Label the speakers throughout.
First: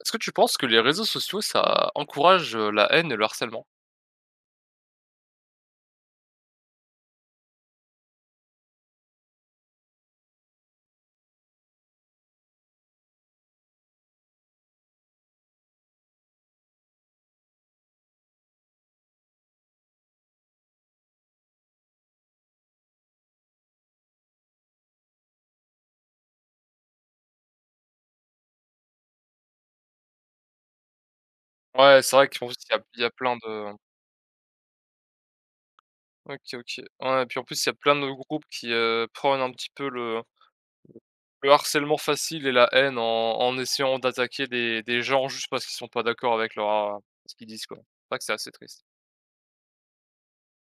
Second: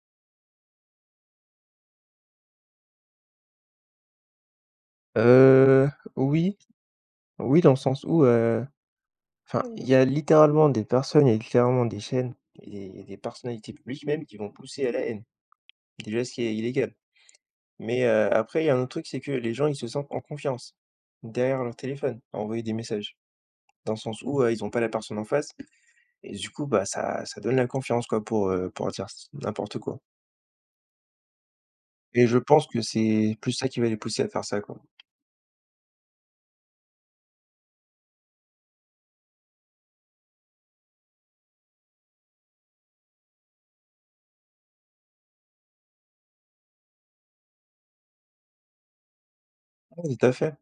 Speaker 1: Est-ce que tu penses que les réseaux sociaux, ça encourage, la haine et le harcèlement?
Speaker 2: Heu, oui, oui, dans le sens où, enfin, il y a littéralement des personnes, il y a littéralement des chaînes et des personnalités publiques même qui vont pousser à la haine. Déjà, ce qui est illégal. Mais, après, il y a un autre truc, c'est que les gens, ils se sentent en confiance derrière leur téléphone à envoyer des messages. Dans le sens où, ils ont pas la personne en face et du coup, bah, ça donne la confiance quoi pour dire s n'importe quoi.
Speaker 1: Ouais, c'est
Speaker 2: Et
Speaker 1: vrai
Speaker 2: je
Speaker 1: qu'en plus,
Speaker 2: pense
Speaker 1: il y
Speaker 2: que
Speaker 1: a il y a plein
Speaker 2: c'est plus ça
Speaker 1: de
Speaker 2: qui va les pousser à faire ça, quoi.
Speaker 1: OK, OK. Ouais, et puis en plus, il y a plein de groupes qui, prônent un petit peu le harcèlement facile et la haine en essayant d'attaquer des gens juste parce qu'ils sont pas d'accord avec leur, heu, ce qu'ils disent, quoi. C'est vrai que c'est assez triste.
Speaker 2: Oui, tout à fait.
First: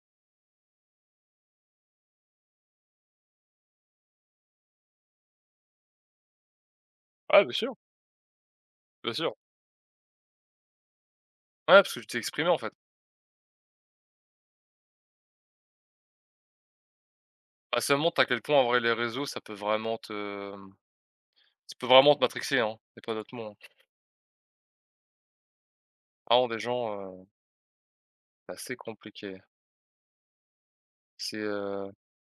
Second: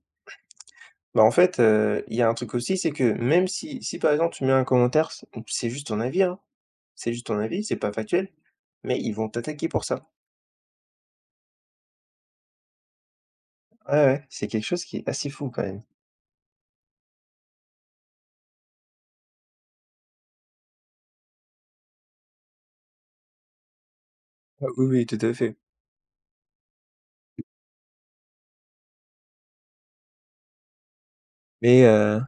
Speaker 2: Bah, en fait, il y a un truc aussi, c'est que même si par exemple tu mets un commentaire, c'est juste ton avis, hein. C'est juste ton
Speaker 1: Ouais, bien
Speaker 2: avis,
Speaker 1: sûr,
Speaker 2: c'est pas factuel, mais ils
Speaker 1: bien
Speaker 2: vont
Speaker 1: sûr.
Speaker 2: t'attaquer pour ça.
Speaker 1: Ouais, parce que tu t'es exprimé, en fait.
Speaker 2: Ouais, ouais, c'est quelque chose qui est assez fou quand même.
Speaker 1: Bah, ça montre à quel point, en vrai, les réseaux, ça peut vraiment te matrixer, hein. Il pas d'autre mot, hein.
Speaker 2: Ah oui, oui, tout à fait.
Speaker 1: Vraiment des gens, c'est assez compliqué. C'est,
Speaker 2: Mais,
Speaker 1: heu
Speaker 2: heu,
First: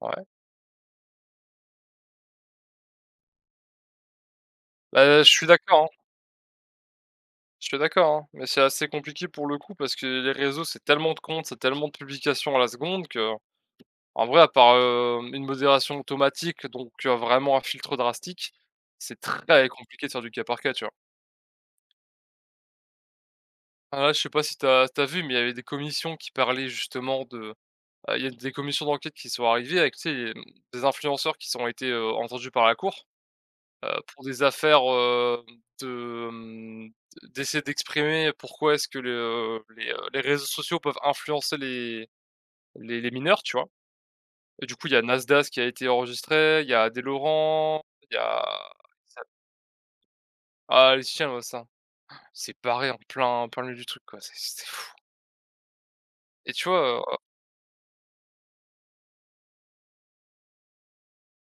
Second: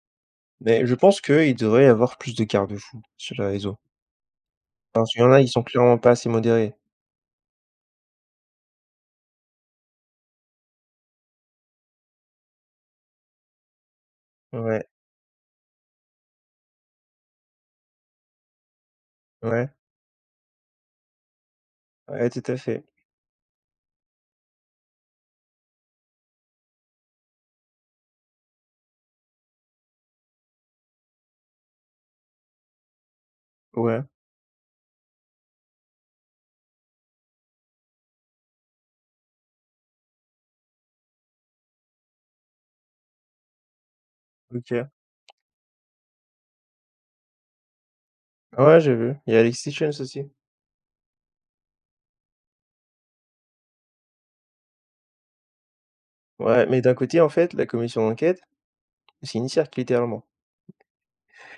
Speaker 1: ouais.
Speaker 2: mais je pense qu'il devrait y avoir plus de garde-fous sur les réseaux. Dans ce
Speaker 1: Bah, je
Speaker 2: en a,
Speaker 1: suis
Speaker 2: ils sont
Speaker 1: d'accord, hein.
Speaker 2: clairement pas assez modérés.
Speaker 1: Je suis d'accord, hein. Mais c'est assez compliqué pour le coup parce que les réseaux, c'est tellement de comptes, c'est tellement de publications à la seconde que, en vrai, à part,
Speaker 2: Ouais,
Speaker 1: une modération automatique, donc vraiment un filtre drastique, c'est très
Speaker 2: ouais,
Speaker 1: compliqué de faire du cas par cas, tu vois?
Speaker 2: ouais, tout à fait.
Speaker 1: Ah là, je sais pas si t'as as vu, mais il y avait des commissions qui parlaient justement de il y a des commissions d'enquête qui sont arrivées avec, tu sais, les, des influenceurs qui sont été, entendus par la cour.
Speaker 2: Ouais,
Speaker 1: Pour des affaires, de, d'essayer d'exprimer pourquoi est-ce que le les réseaux sociaux peuvent influencer les mineurs, tu vois? Et du coup,
Speaker 2: OK.
Speaker 1: il y a Nasdaq qui a été enregistré, il y a Adé Laurent, il y a
Speaker 2: Ouais, j'ai vu. Il y a Alexis Jones aussi.
Speaker 1: ah les chiens, ouais, ça. C'est barré en plein milieu du truc, quoi, c'est fou et
Speaker 2: Ouais,
Speaker 1: tu
Speaker 2: mais d'un
Speaker 1: vois,
Speaker 2: côté, en fait, la commission d'enquête, c'est une cirque littéralement.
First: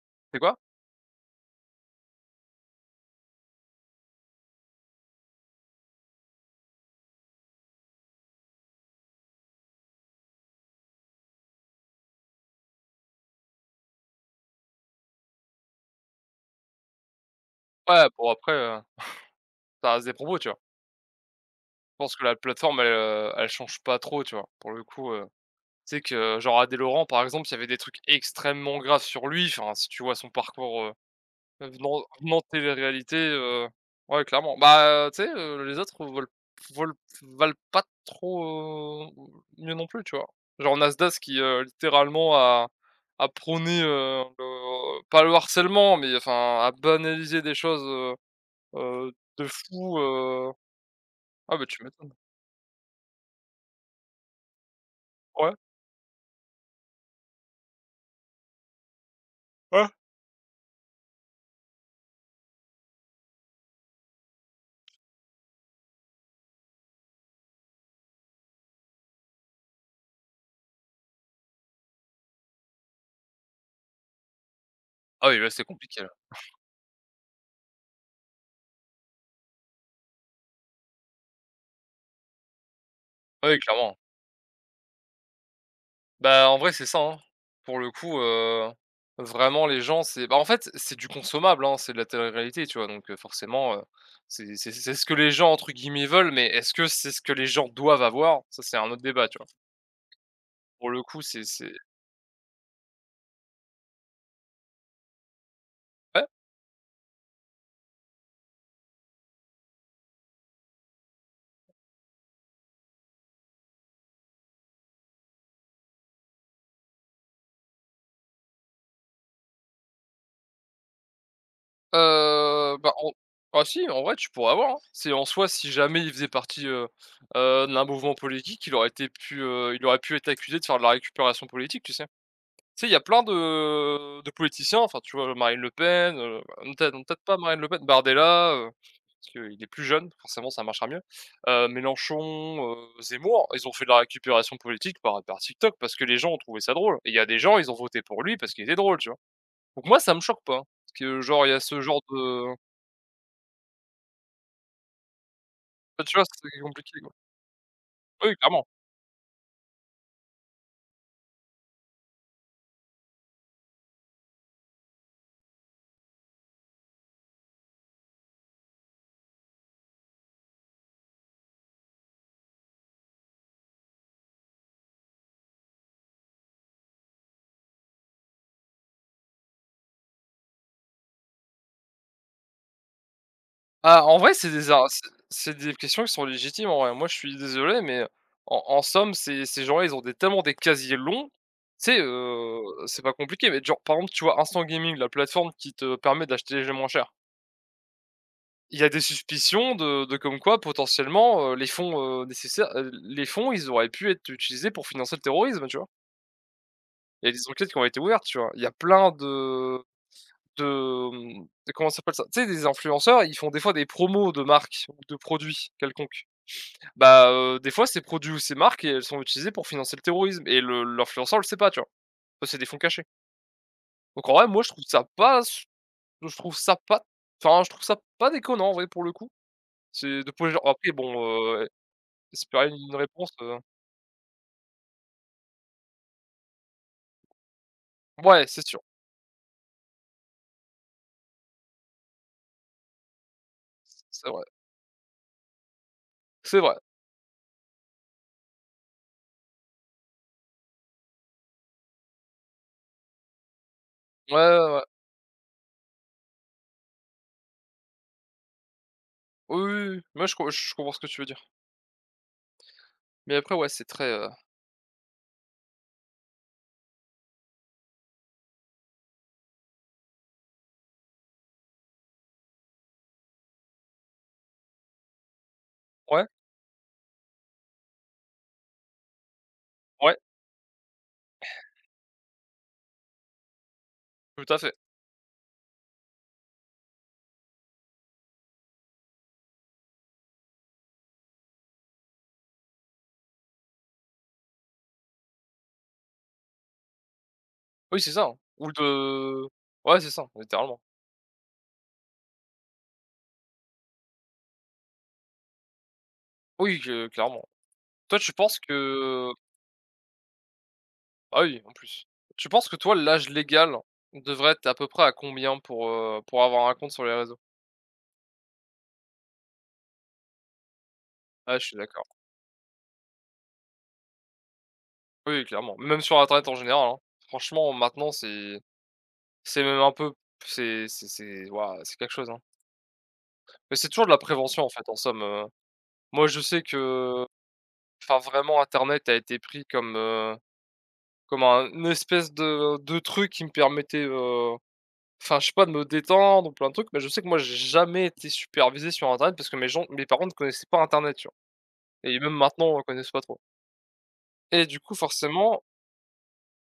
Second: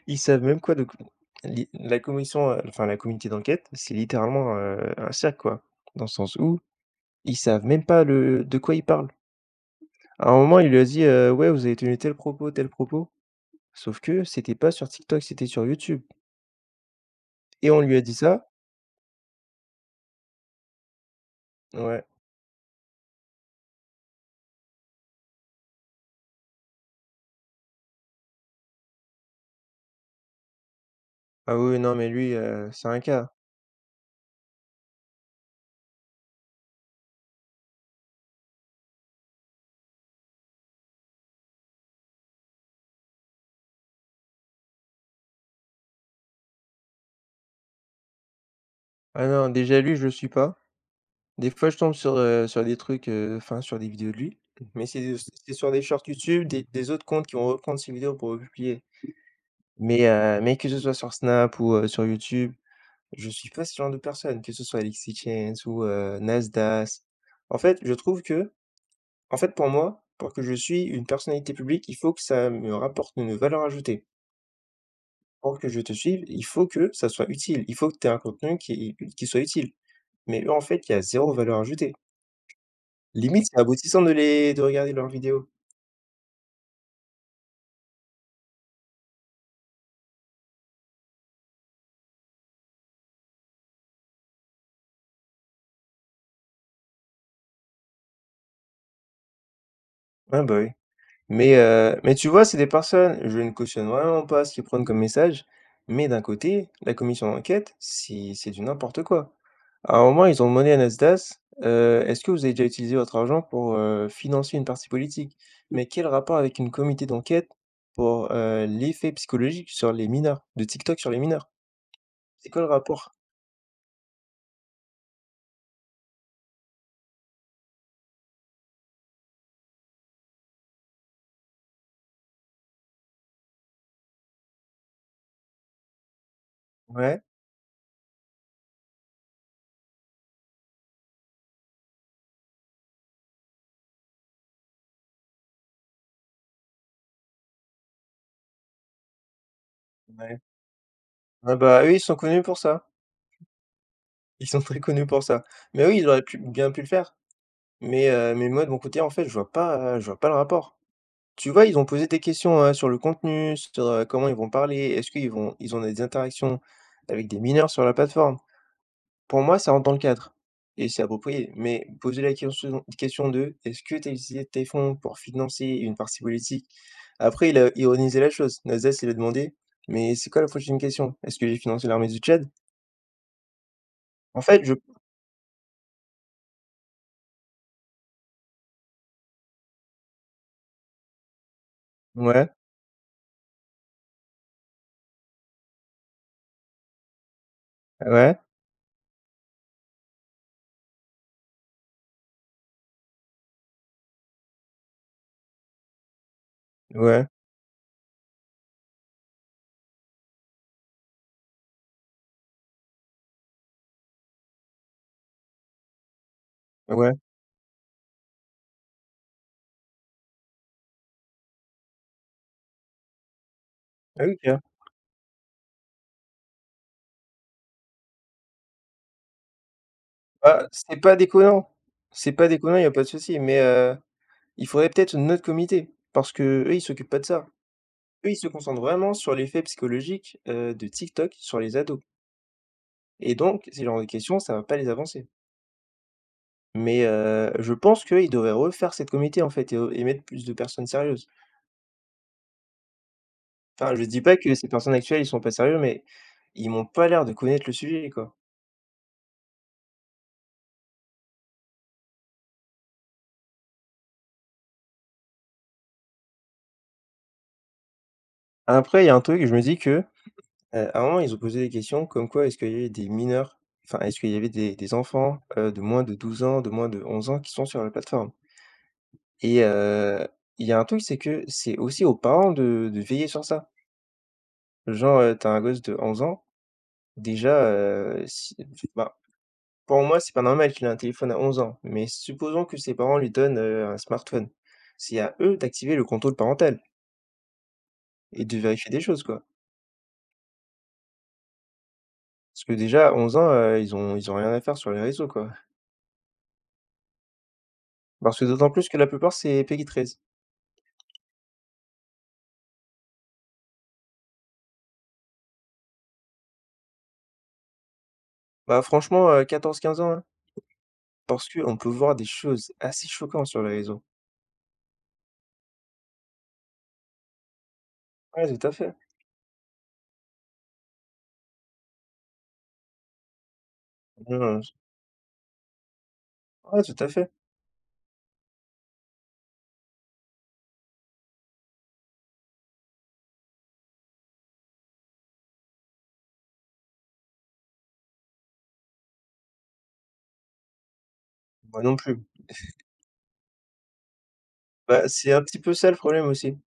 Speaker 2: Ils
Speaker 1: c'est
Speaker 2: savent
Speaker 1: quoi?
Speaker 2: même quoi de li la commission, enfin la communauté d'enquête, c'est littéralement, un cirque quoi. Dans le sens où, ils savent même pas le de quoi ils parlent. À un moment, il lui a dit: «Ouais, vous avez tenu tel propos, tel propos». Sauf que c'était pas sur TikTok, c'était sur YouTube et on lui a
Speaker 1: Ouais,
Speaker 2: dit
Speaker 1: bon
Speaker 2: ça
Speaker 1: après, ça reste des propos, tu vois? Je
Speaker 2: ouais.
Speaker 1: pense que la plateforme elle, elle change pas trop, tu vois? Pour le coup. Tu sais que, genre, Adé Laurent, par exemple, il y avait des trucs extrêmement graves sur lui. Enfin, si tu vois son parcours,
Speaker 2: Ah oui, non
Speaker 1: venant
Speaker 2: mais lui,
Speaker 1: venant de
Speaker 2: c'est un
Speaker 1: télé-réalité,
Speaker 2: cas.
Speaker 1: ouais, clairement. Bah, tu sais, les autres veulent veulent valent pas trop, mieux non plus, tu vois? Genre Nasdaq qui, littéralement a prôné, le pas le harcèlement, mais enfin, a banalisé des choses, heu heu,
Speaker 2: Ah
Speaker 1: de
Speaker 2: non, déjà lui,
Speaker 1: fou,
Speaker 2: je le suis
Speaker 1: heu.
Speaker 2: pas. Des
Speaker 1: Ah, bah,
Speaker 2: fois, je
Speaker 1: tu
Speaker 2: tombe
Speaker 1: m'étonnes.
Speaker 2: sur des trucs, enfin, sur des vidéos de lui, mais c'est
Speaker 1: Ouais,
Speaker 2: sur des shorts YouTube, des autres comptes qui vont reprendre ses vidéos pour publier.
Speaker 1: ouais.
Speaker 2: Mais que ce soit sur Snap ou, sur YouTube, je suis pas ce genre de personne, que ce soit LXYTentacion ou, Nasdaq. En fait, je trouve que en fait, pour moi, pour que je suis une personnalité publique, il faut que ça me rapporte une valeur ajoutée.
Speaker 1: Ah oui, là,
Speaker 2: Pour
Speaker 1: c'est
Speaker 2: que je te
Speaker 1: compliqué, là.
Speaker 2: suive, il faut que ça soit utile, il faut que tu aies un contenu qui soit utile. Mais eux, en fait, il y a zéro valeur ajoutée. Limite,
Speaker 1: Ah oui,
Speaker 2: c'est
Speaker 1: clairement.
Speaker 2: abrutissant de les de regarder leurs vidéos.
Speaker 1: Bah, en vrai, c'est ça, hein. Pour le coup, vraiment les gens, c'est bah, en fait, c'est du consommable, hein, c'est de la télé-réalité, tu vois? Donc, forcément, c'est ce que les gens, entre guillemets, «veulent», mais est-ce que c'est ce que les gens doivent avoir? Ça, c'est un autre débat, tu vois?
Speaker 2: Ah bah, oui.
Speaker 1: Pour le coup, c'est
Speaker 2: Mais
Speaker 1: c'est
Speaker 2: heu, mais tu vois, c'est des personnes je ne cautionne vraiment pas ce qu'ils prennent comme message, mais d'un
Speaker 1: ouais,
Speaker 2: côté, la commission d'enquête, c'est du n'importe quoi. À un moment, ils ont demandé à Nasdaq: «Est-ce que vous avez déjà utilisé votre argent pour, financer une partie politique?» Mais quel rapport avec une comité d'enquête pour, l'effet psychologique sur les mineurs de TikTok sur les mineurs? C'est quoi le
Speaker 1: bah,
Speaker 2: rapport?
Speaker 1: en ah si, en vrai, tu pourrais avoir, hein. C'est en soi, si jamais il faisait partie, d'un mouvement politique, il aurait pu être accusé de faire de la récupération politique, tu sais? Tu sais, il y a plein de politiciens, enfin, tu vois, Marine Le Pen, non peut-être non,
Speaker 2: Ouais,
Speaker 1: peut-être pas Marine Le Pen, Bardella, parce qu'il est plus jeune, forcément ça marchera mieux, Mélenchon, Zemmour, ils ont fait de la récupération politique par TikTok parce que les gens ont trouvé ça drôle et il y a des gens, ils ont voté pour lui parce qu'il était drôle, tu vois? Donc moi, ça me
Speaker 2: ouais.
Speaker 1: choque pas, hein, parce que genre il y
Speaker 2: Ah
Speaker 1: a ce
Speaker 2: bah, eux,
Speaker 1: genre
Speaker 2: ils sont connus
Speaker 1: de,
Speaker 2: pour ça. Ils sont très connus pour ça. Mais oui,
Speaker 1: bah,
Speaker 2: ils
Speaker 1: tu
Speaker 2: auraient
Speaker 1: vois,
Speaker 2: pu
Speaker 1: c'est
Speaker 2: bien pu le
Speaker 1: compliqué, quoi.
Speaker 2: faire. Mais
Speaker 1: Oui,
Speaker 2: heu, mais moi
Speaker 1: clairement.
Speaker 2: de mon côté, en fait, je vois pas le rapport. Tu vois, ils ont posé des questions, sur le contenu, sur, comment ils vont parler, est-ce qu'ils vont ils ont des interactions avec des mineurs sur la plateforme? Pour moi, ça rentre dans le cadre et c'est approprié. Mais poser la question de: «Est-ce que tu as utilisé tes fonds pour financer une partie politique?» Après il a ironisé la chose. Nazès, il a demandé: «Mais c'est quoi la prochaine question? Est-ce que j'ai financé l'armée du Tchad?»
Speaker 1: Ah, en vrai,
Speaker 2: En fait, je
Speaker 1: c'est des questions qui sont légitimes, en vrai. Moi, je suis désolé, mais en somme, ces gens-là, ils ont des tellement des casiers longs, tu sais,
Speaker 2: ouais,
Speaker 1: c'est pas compliqué, mais genre, par exemple, tu vois, Instant Gaming, la plateforme qui te permet d'acheter les jeux moins chers.
Speaker 2: ouais,
Speaker 1: Il y a des suspicions de comme quoi, potentiellement, les fonds, nécessaires, les fonds, ils auraient pu être utilisés pour financer le terrorisme, tu vois? Il
Speaker 2: ouais,
Speaker 1: y a des enquêtes qui ont été ouvertes, tu vois? Il y a plein de, mmh, de comment ça s'appelle ça? Tu sais, des influenceurs, ils font des fois des promos de marques ou de produits quelconques.
Speaker 2: ouais.
Speaker 1: Bah, des fois, ces produits ou ces marques, elles sont utilisées pour financer le terrorisme et le l'influenceur le sait pas, tu vois? Ça, c'est des fonds cachés. Donc en vrai,
Speaker 2: OK.
Speaker 1: moi, je trouve ça pas je trouve ça pas enfin, je trouve ça pas déconnant, en vrai, pour le coup. C'est de poser
Speaker 2: Bah,
Speaker 1: après
Speaker 2: c'est pas
Speaker 1: bon,
Speaker 2: déconnant. C'est pas
Speaker 1: espérer
Speaker 2: déconnant, il y a
Speaker 1: une
Speaker 2: pas de
Speaker 1: réponse,
Speaker 2: souci, mais il faudrait peut-être un autre comité parce qu'eux, ils s'occupent pas de ça. Eux, ils
Speaker 1: ouais,
Speaker 2: se
Speaker 1: c'est sûr,
Speaker 2: concentrent vraiment sur l'effet psychologique, de TikTok sur les ados et donc ce genre de
Speaker 1: c'est
Speaker 2: questions,
Speaker 1: vrai,
Speaker 2: ça va pas les avancer.
Speaker 1: c'est vrai.
Speaker 2: Mais, je pense qu'ils devraient refaire cette comité, en fait et mettre plus de personnes sérieuses. Enfin, je dis
Speaker 1: Ouais,
Speaker 2: pas que ces
Speaker 1: ouais, ouais.
Speaker 2: personnes actuelles, ils sont pas sérieux, mais ils m'ont pas l'air de connaître le sujet, quoi.
Speaker 1: Oui, oui, oui, moi, je comprends ce que tu veux dire. Mais après, ouais, c'est très,
Speaker 2: Après, il y a un truc, je me dis que à un moment, ils ont posé des questions comme quoi est-ce qu'il y avait des mineurs, enfin, est-ce qu'il y avait des enfants, de moins de
Speaker 1: ouais,
Speaker 2: 12 ans, de moins de 11 ans qui sont sur la plateforme? Et
Speaker 1: ouais,
Speaker 2: il y a un truc, c'est que c'est aussi aux parents de veiller sur ça.
Speaker 1: tout à fait.
Speaker 2: Genre, tu un gosse de 11 ans, déjà, si ben, pour moi, c'est pas normal qu'il ait un téléphone à 11 ans, mais supposons que ses parents lui donnent, un smartphone. C'est à eux d'activer le contrôle parental
Speaker 1: Oui, c'est ça, hein,
Speaker 2: et de
Speaker 1: ou
Speaker 2: vérifier des choses, quoi.
Speaker 1: de ouais, c'est ça, littéralement.
Speaker 2: Parce que déjà à 11 ans, ils ont rien à faire sur les réseaux, quoi.
Speaker 1: Oui, que clairement. Toi, tu
Speaker 2: Parce que
Speaker 1: penses
Speaker 2: d'autant plus que la
Speaker 1: que.
Speaker 2: plupart, c'est PEGI 13.
Speaker 1: Ah oui, en plus. Tu penses que toi, l'âge légal devrait être à peu près à combien pour avoir un compte sur les réseaux?
Speaker 2: Bah, franchement, 14-15 ans, hein, parce
Speaker 1: Ah je suis
Speaker 2: qu'on peut
Speaker 1: d'accord.
Speaker 2: voir des choses assez choquantes sur les réseaux.
Speaker 1: Oui, clairement. Même sur internet en général, hein. Franchement, maintenant,
Speaker 2: Ouais,
Speaker 1: c'est
Speaker 2: tout à fait.
Speaker 1: c'est même un peu c'est waouh, c'est quelque chose, hein. Mais c'est toujours de la
Speaker 2: Mmh,
Speaker 1: prévention, en fait, en somme. Moi, je sais
Speaker 2: ouais, tout à
Speaker 1: que
Speaker 2: fait.
Speaker 1: enfin, vraiment, internet a été pris comme, comme un une espèce de truc qui me permettait, enfin, je sais pas, de me détendre ou plein de trucs, mais je sais que moi, j'ai jamais été supervisé sur internet parce que mes parents ne connaissaient pas internet, tu vois?
Speaker 2: Moi non
Speaker 1: Et
Speaker 2: plus.
Speaker 1: même maintenant, ils connaissent pas trop. Et du coup,
Speaker 2: Bah, c'est un petit
Speaker 1: forcément
Speaker 2: peu ça le problème aussi.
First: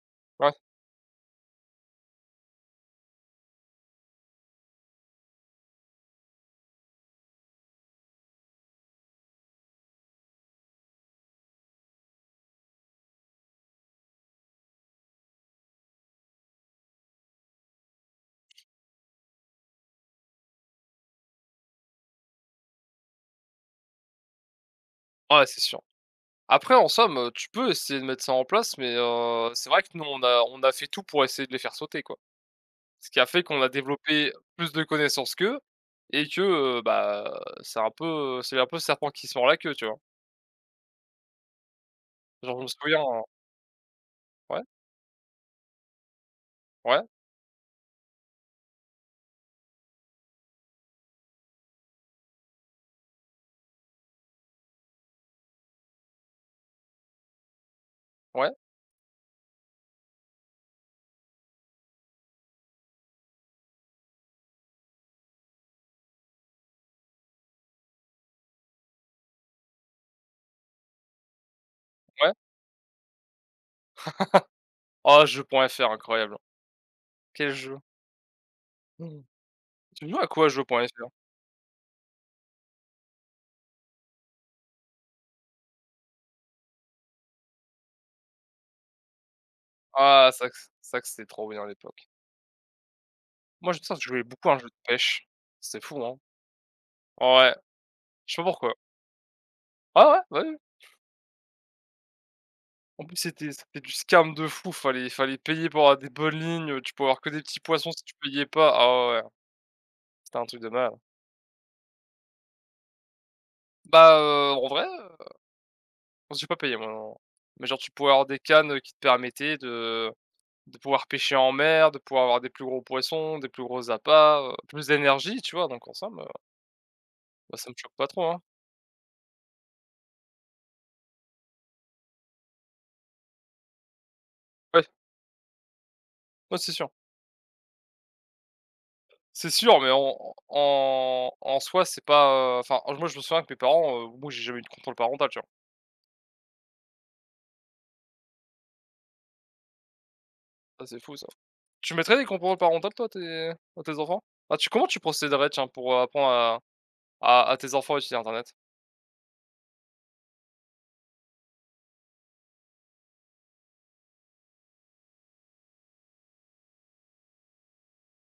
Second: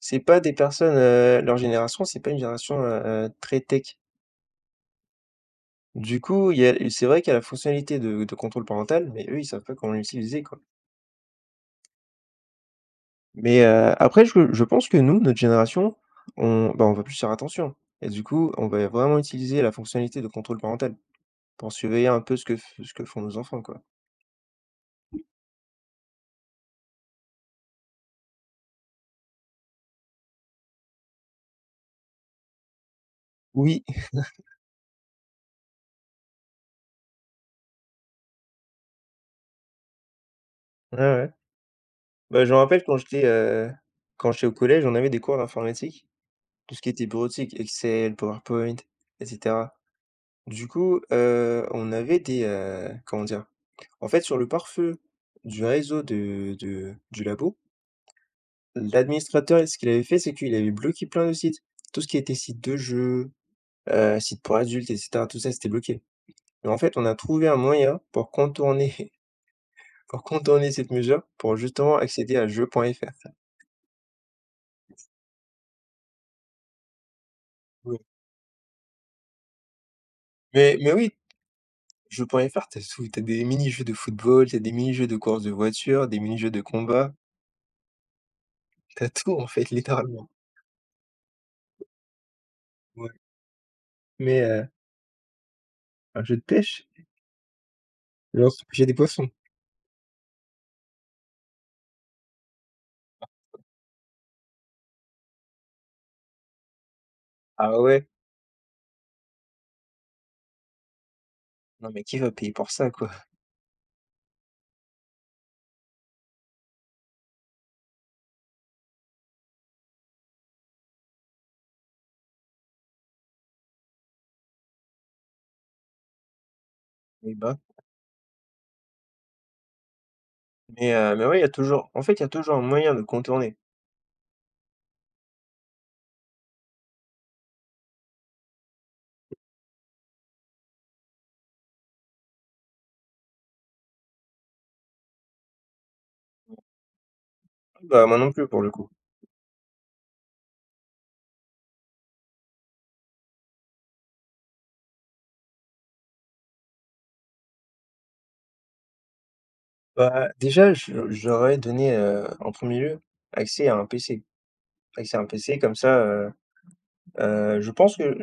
Speaker 2: C'est pas
Speaker 1: ouais,
Speaker 2: des personnes, leur génération, c'est pas une génération, très tech. Du coup, il y a c'est vrai qu'il y a la fonctionnalité de contrôle parental, mais eux, ils savent pas comment l'utiliser, quoi. Mais, après, je pense que nous, notre génération, on bah, on va plus faire attention et du coup, on va vraiment utiliser la fonctionnalité de contrôle parental. Pour surveiller un peu ce que font nos enfants, quoi.
Speaker 1: ouais, c'est sûr. Après, en somme, tu peux essayer de mettre ça en place, mais c'est vrai que nous, on a fait tout pour essayer de les faire sauter, quoi. Ce qui a fait qu'on a
Speaker 2: Oui.
Speaker 1: développé plus de connaissances qu'eux et que, bah, c'est un peu, c'est un peu serpent qui se mord la queue, tu vois?
Speaker 2: Ouais, ouais. Bah, je me
Speaker 1: Genre, je me
Speaker 2: rappelle quand
Speaker 1: souviens hein,
Speaker 2: j'étais, heu, quand j'étais au
Speaker 1: ouais,
Speaker 2: collège, on avait des cours d'informatique, tout ce qui
Speaker 1: ouais,
Speaker 2: était bureautique, Excel, PowerPoint et cetera. Du coup, on avait des, comment dire? En fait, sur le pare-feu du réseau de du labo,
Speaker 1: ouais,
Speaker 2: l'administrateur, ce qu'il avait fait, c'est qu'il avait bloqué plein de sites. Tout ce qui était site de jeux, sites pour adultes et cetera, tout ça, c'était bloqué. Mais en fait, on a trouvé un moyen pour contourner cette mesure, pour justement
Speaker 1: ouais.
Speaker 2: accéder à jeux.fr.
Speaker 1: Ah, jeux.fr, incroyable. Quel jeu.
Speaker 2: Oui.
Speaker 1: Mmh. Tu jouais à quoi,
Speaker 2: Mais
Speaker 1: jeux.fr?
Speaker 2: oui, jeux.fr, t'as tout, t'as des mini-jeux de football, t'as des mini-jeux de course de voiture, des mini-jeux de combat, t'as tout en fait
Speaker 1: Ah,
Speaker 2: littéralement.
Speaker 1: c'est vrai que c'était trop bien à l'époque.
Speaker 2: Ouais.
Speaker 1: Moi, je me souviens que je jouais
Speaker 2: Mais
Speaker 1: beaucoup à un jeu
Speaker 2: heu,
Speaker 1: de pêche. C'est fou, hein?
Speaker 2: un jeu de pêche,
Speaker 1: Ouais. Je sais pas
Speaker 2: genre
Speaker 1: pourquoi.
Speaker 2: j'ai des poissons.
Speaker 1: Ah ouais, ouais, ouais. En plus, c'était du scam de fou. Fallait payer pour avoir des bonnes lignes, tu pouvais avoir que des petits
Speaker 2: Ah
Speaker 1: poissons si
Speaker 2: ouais?
Speaker 1: tu payais pas. Ah ouais, ouais, c'était un truc de mal.
Speaker 2: Non mais qui va payer pour ça quoi?
Speaker 1: Bah, en vrai, j'ai pas payé moi, non. Mais genre, tu pouvais avoir des cannes, qui te permettaient de pouvoir pêcher en mer, de pouvoir avoir des plus gros poissons, des plus gros appâts, plus d'énergie, tu vois? Donc en somme,
Speaker 2: Eh
Speaker 1: bah,
Speaker 2: ben,
Speaker 1: ça me choque pas trop, hein.
Speaker 2: mais ouais, il y a toujours en fait, il y a toujours un moyen de contourner.
Speaker 1: Ouais, ouais, c'est sûr. C'est sûr, mais en soi, c'est pas, enfin, moi, je me souviens que mes parents, moi, j'ai jamais eu de contrôle parental, tu vois?
Speaker 2: Bah, moi non plus pour le coup.
Speaker 1: Ça, c'est fou ça. Tu mettrais des contrôles parentaux toi, à tes enfants? Ah, tu comment tu procéderais tiens pour, apprendre à tes enfants à utiliser internet?
Speaker 2: Bah, déjà je j'aurais donné, en premier lieu, accès à un PC. Accès à un PC comme ça, je pense que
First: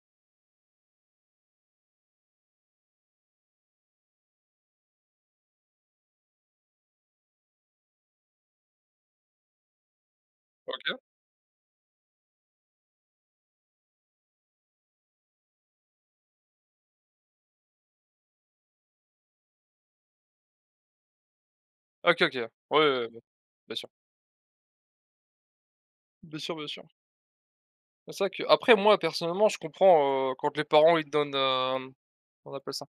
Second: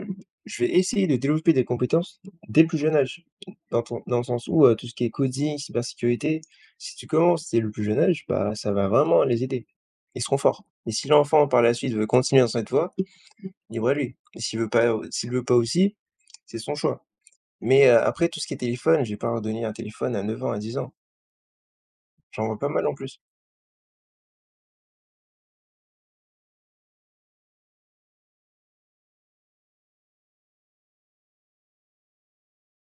Speaker 2: je vais essayer de développer des compétences dès le plus jeune âge. Dans le sens où, tout ce qui est coding, cybersécurité, si tu commences dès le plus jeune âge, bah, ça va vraiment les aider. Ils seront forts et
Speaker 1: OK.
Speaker 2: si l'enfant par la suite veut continuer dans cette voie, libre à lui et s'il veut pas aussi, c'est son choix. Mais, après tout ce qui est téléphone, je vais pas leur donner un téléphone à 9 ans, à 10 ans.
Speaker 1: OK, OK.
Speaker 2: J'en
Speaker 1: Ouais,
Speaker 2: vois pas mal en
Speaker 1: ouais, ouais,
Speaker 2: plus.
Speaker 1: bien sûr. Bien sûr, bien sûr. C'est ça que. Après moi personnellement je comprends, quand les parents ils donnent, comment on appelle ça?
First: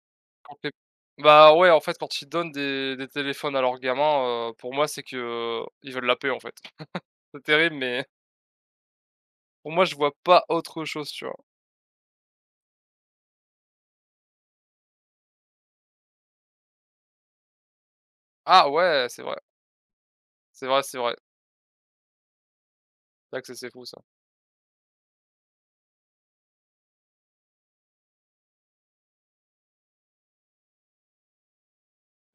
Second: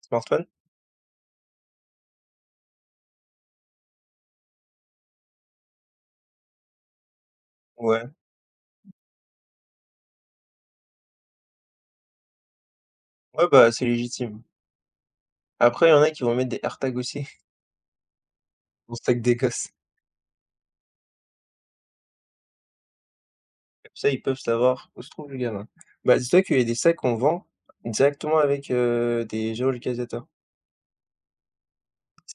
Speaker 2: Smartphone?
Speaker 1: Quand les bah, ouais en fait quand ils donnent des téléphones à leurs gamins, pour moi c'est que ils veulent la paix en fait. C'est terrible mais
Speaker 2: Ouais.
Speaker 1: pour moi je vois pas autre chose, tu vois?
Speaker 2: Ouais, bah, c'est légitime. Après, il y en a qui vont mettre des AirTags aussi,
Speaker 1: Ah
Speaker 2: aux
Speaker 1: ouais, c'est
Speaker 2: sacs des
Speaker 1: vrai,
Speaker 2: gosses.
Speaker 1: c'est vrai, c'est vrai. C'est vrai que c'est fou ça.
Speaker 2: Ça, ils peuvent savoir où se trouve le gamin. Bah, dis-toi qu'il y a des sacs qu'on vend directement avec, des géolocalisateurs.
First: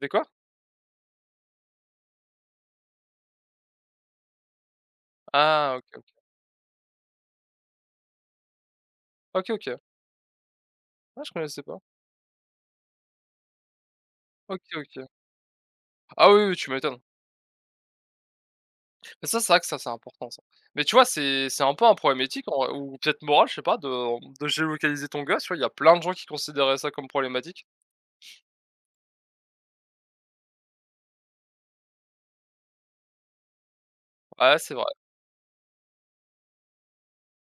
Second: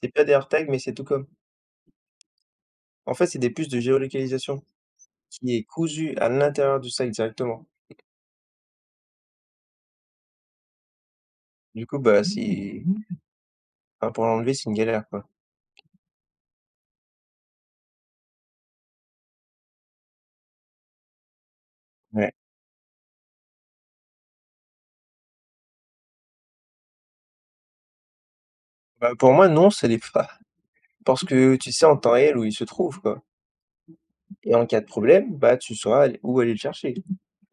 Speaker 1: C'est quoi?
Speaker 2: pas des AirTags, mais c'est tout comme. En fait, c'est des puces de géolocalisation qui est
Speaker 1: Ah OK,
Speaker 2: cousue
Speaker 1: OK.
Speaker 2: à l'intérieur du sac directement.
Speaker 1: OK, OK. Ah, je connaissais pas.
Speaker 2: Du coup, bah, c'est enfin, pour l'enlever,
Speaker 1: OK,
Speaker 2: c'est une
Speaker 1: OK.
Speaker 2: galère, quoi.
Speaker 1: Ah oui, oui, tu m'étonnes. Mais ça, c'est vrai que ça, c'est important ça. Mais tu vois, c'est un peu un problème
Speaker 2: Ouais.
Speaker 1: éthique en vrai ou peut-être moral, je sais pas, de géolocaliser ton gosse, tu vois? Il y a plein de gens qui considéraient ça comme problématique.
Speaker 2: Bah, pour moi, non, ça l'est pas parce que tu sais en temps réel où il se trouve, quoi et
Speaker 1: Ouais,
Speaker 2: en
Speaker 1: c'est
Speaker 2: cas
Speaker 1: vrai,
Speaker 2: de problème, bah, tu sauras aller le chercher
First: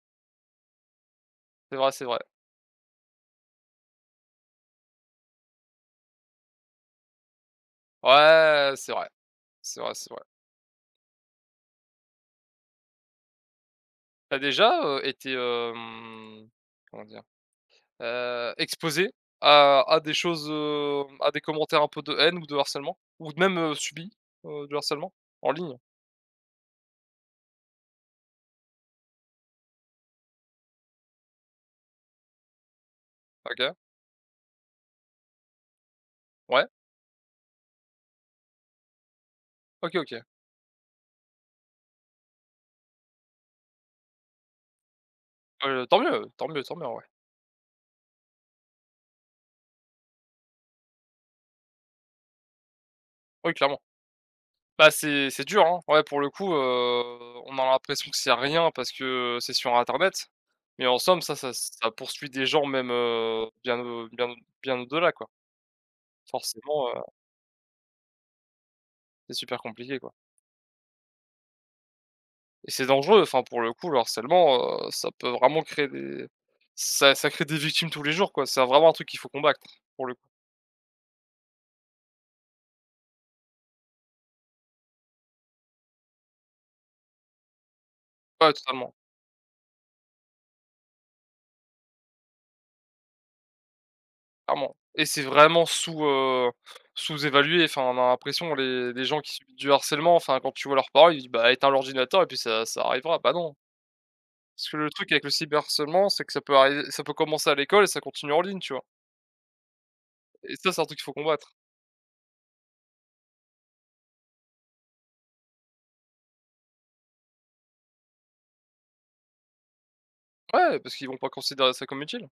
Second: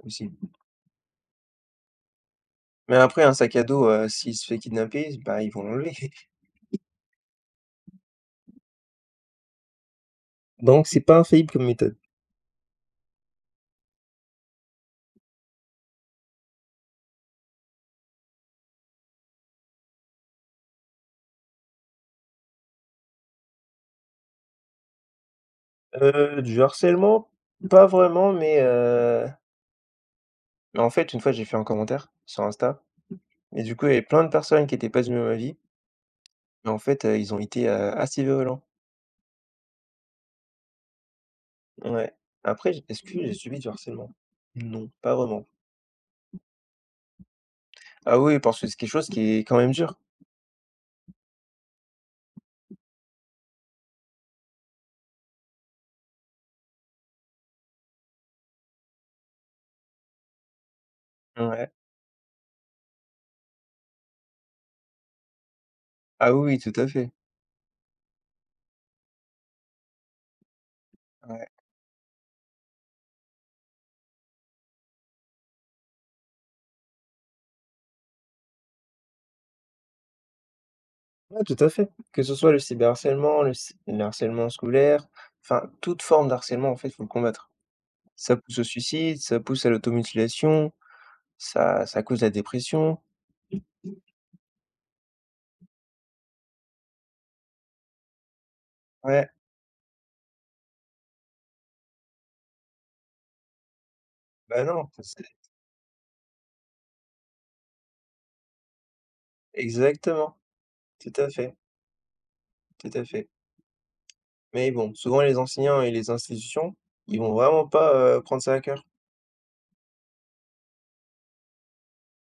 Speaker 2: aussi.
Speaker 1: c'est vrai, c'est vrai.
Speaker 2: Mais après un sac à dos, s'il se fait kidnapper, bah, ils vont l'enlever.
Speaker 1: Ouais, c'est vrai, c'est vrai, c'est vrai.
Speaker 2: Donc c'est pas infaillible comme méthode.
Speaker 1: T'as déjà, été, comment dire? Exposée à des choses, à des commentaires un peu de haine ou de harcèlement? Ou même, subi, du harcèlement? En ligne?
Speaker 2: Du harcèlement, pas vraiment, mais mais en fait, une fois, j'ai fait un commentaire sur Insta et
Speaker 1: OK.
Speaker 2: du coup, il y avait plein de personnes qui étaient pas du même avis
Speaker 1: Ouais.
Speaker 2: et en fait, ils ont été, assez violents.
Speaker 1: OK, OK.
Speaker 2: Ouais. Après, j est-ce que j'ai subi du harcèlement? Non, pas vraiment.
Speaker 1: Tant mieux, tant mieux, tant mieux, ouais.
Speaker 2: Ah oui, parce que c'est quelque chose qui est quand même dur.
Speaker 1: Oui, clairement. Bah, c'est dur, hein. Ouais, pour le coup, on a l'impression que c'est rien parce que c'est sur internet, mais en somme, ça ça
Speaker 2: Ouais.
Speaker 1: ça poursuit des gens même, bien au-delà, quoi.
Speaker 2: Ah oui, oui, tout
Speaker 1: Forcément,
Speaker 2: à fait.
Speaker 1: c'est super compliqué, quoi
Speaker 2: Ouais.
Speaker 1: et c'est dangereux, enfin, pour le coup, le harcèlement, ça peut vraiment créer des ça ça crée des victimes tous les jours, quoi. C'est vraiment un truc qu'il faut combattre, pour le coup.
Speaker 2: Ouais, tout à fait. Que ce soit le cyberharcèlement, le harcèlement scolaire, enfin toute forme d'harcèlement en fait, faut le combattre. Ça
Speaker 1: Ouais,
Speaker 2: pousse au
Speaker 1: totalement.
Speaker 2: suicide, ça pousse à l'automutilation, ça cause la dépression.
Speaker 1: Clairement et c'est vraiment sous-évalué. Enfin, on a l'impression les gens qui
Speaker 2: Ouais,
Speaker 1: subissent du harcèlement, enfin, quand tu vois leurs parents, ils disent: «Bah, éteins l'ordinateur et puis ça arrivera». Bah, non,
Speaker 2: bah
Speaker 1: parce que
Speaker 2: non,
Speaker 1: le truc
Speaker 2: c'est
Speaker 1: avec le cyberharcèlement, c'est que ça peut commencer à l'école et ça continue en ligne, tu vois?
Speaker 2: exactement,
Speaker 1: Et ça, c'est un truc qu'il
Speaker 2: tout
Speaker 1: faut
Speaker 2: à fait,
Speaker 1: combattre.
Speaker 2: tout à fait. Mais bon, souvent les enseignants et les institutions, ils vont vraiment pas, prendre ça à cœur.
Speaker 1: Ouais, parce qu'ils vont pas considérer ça comme utile.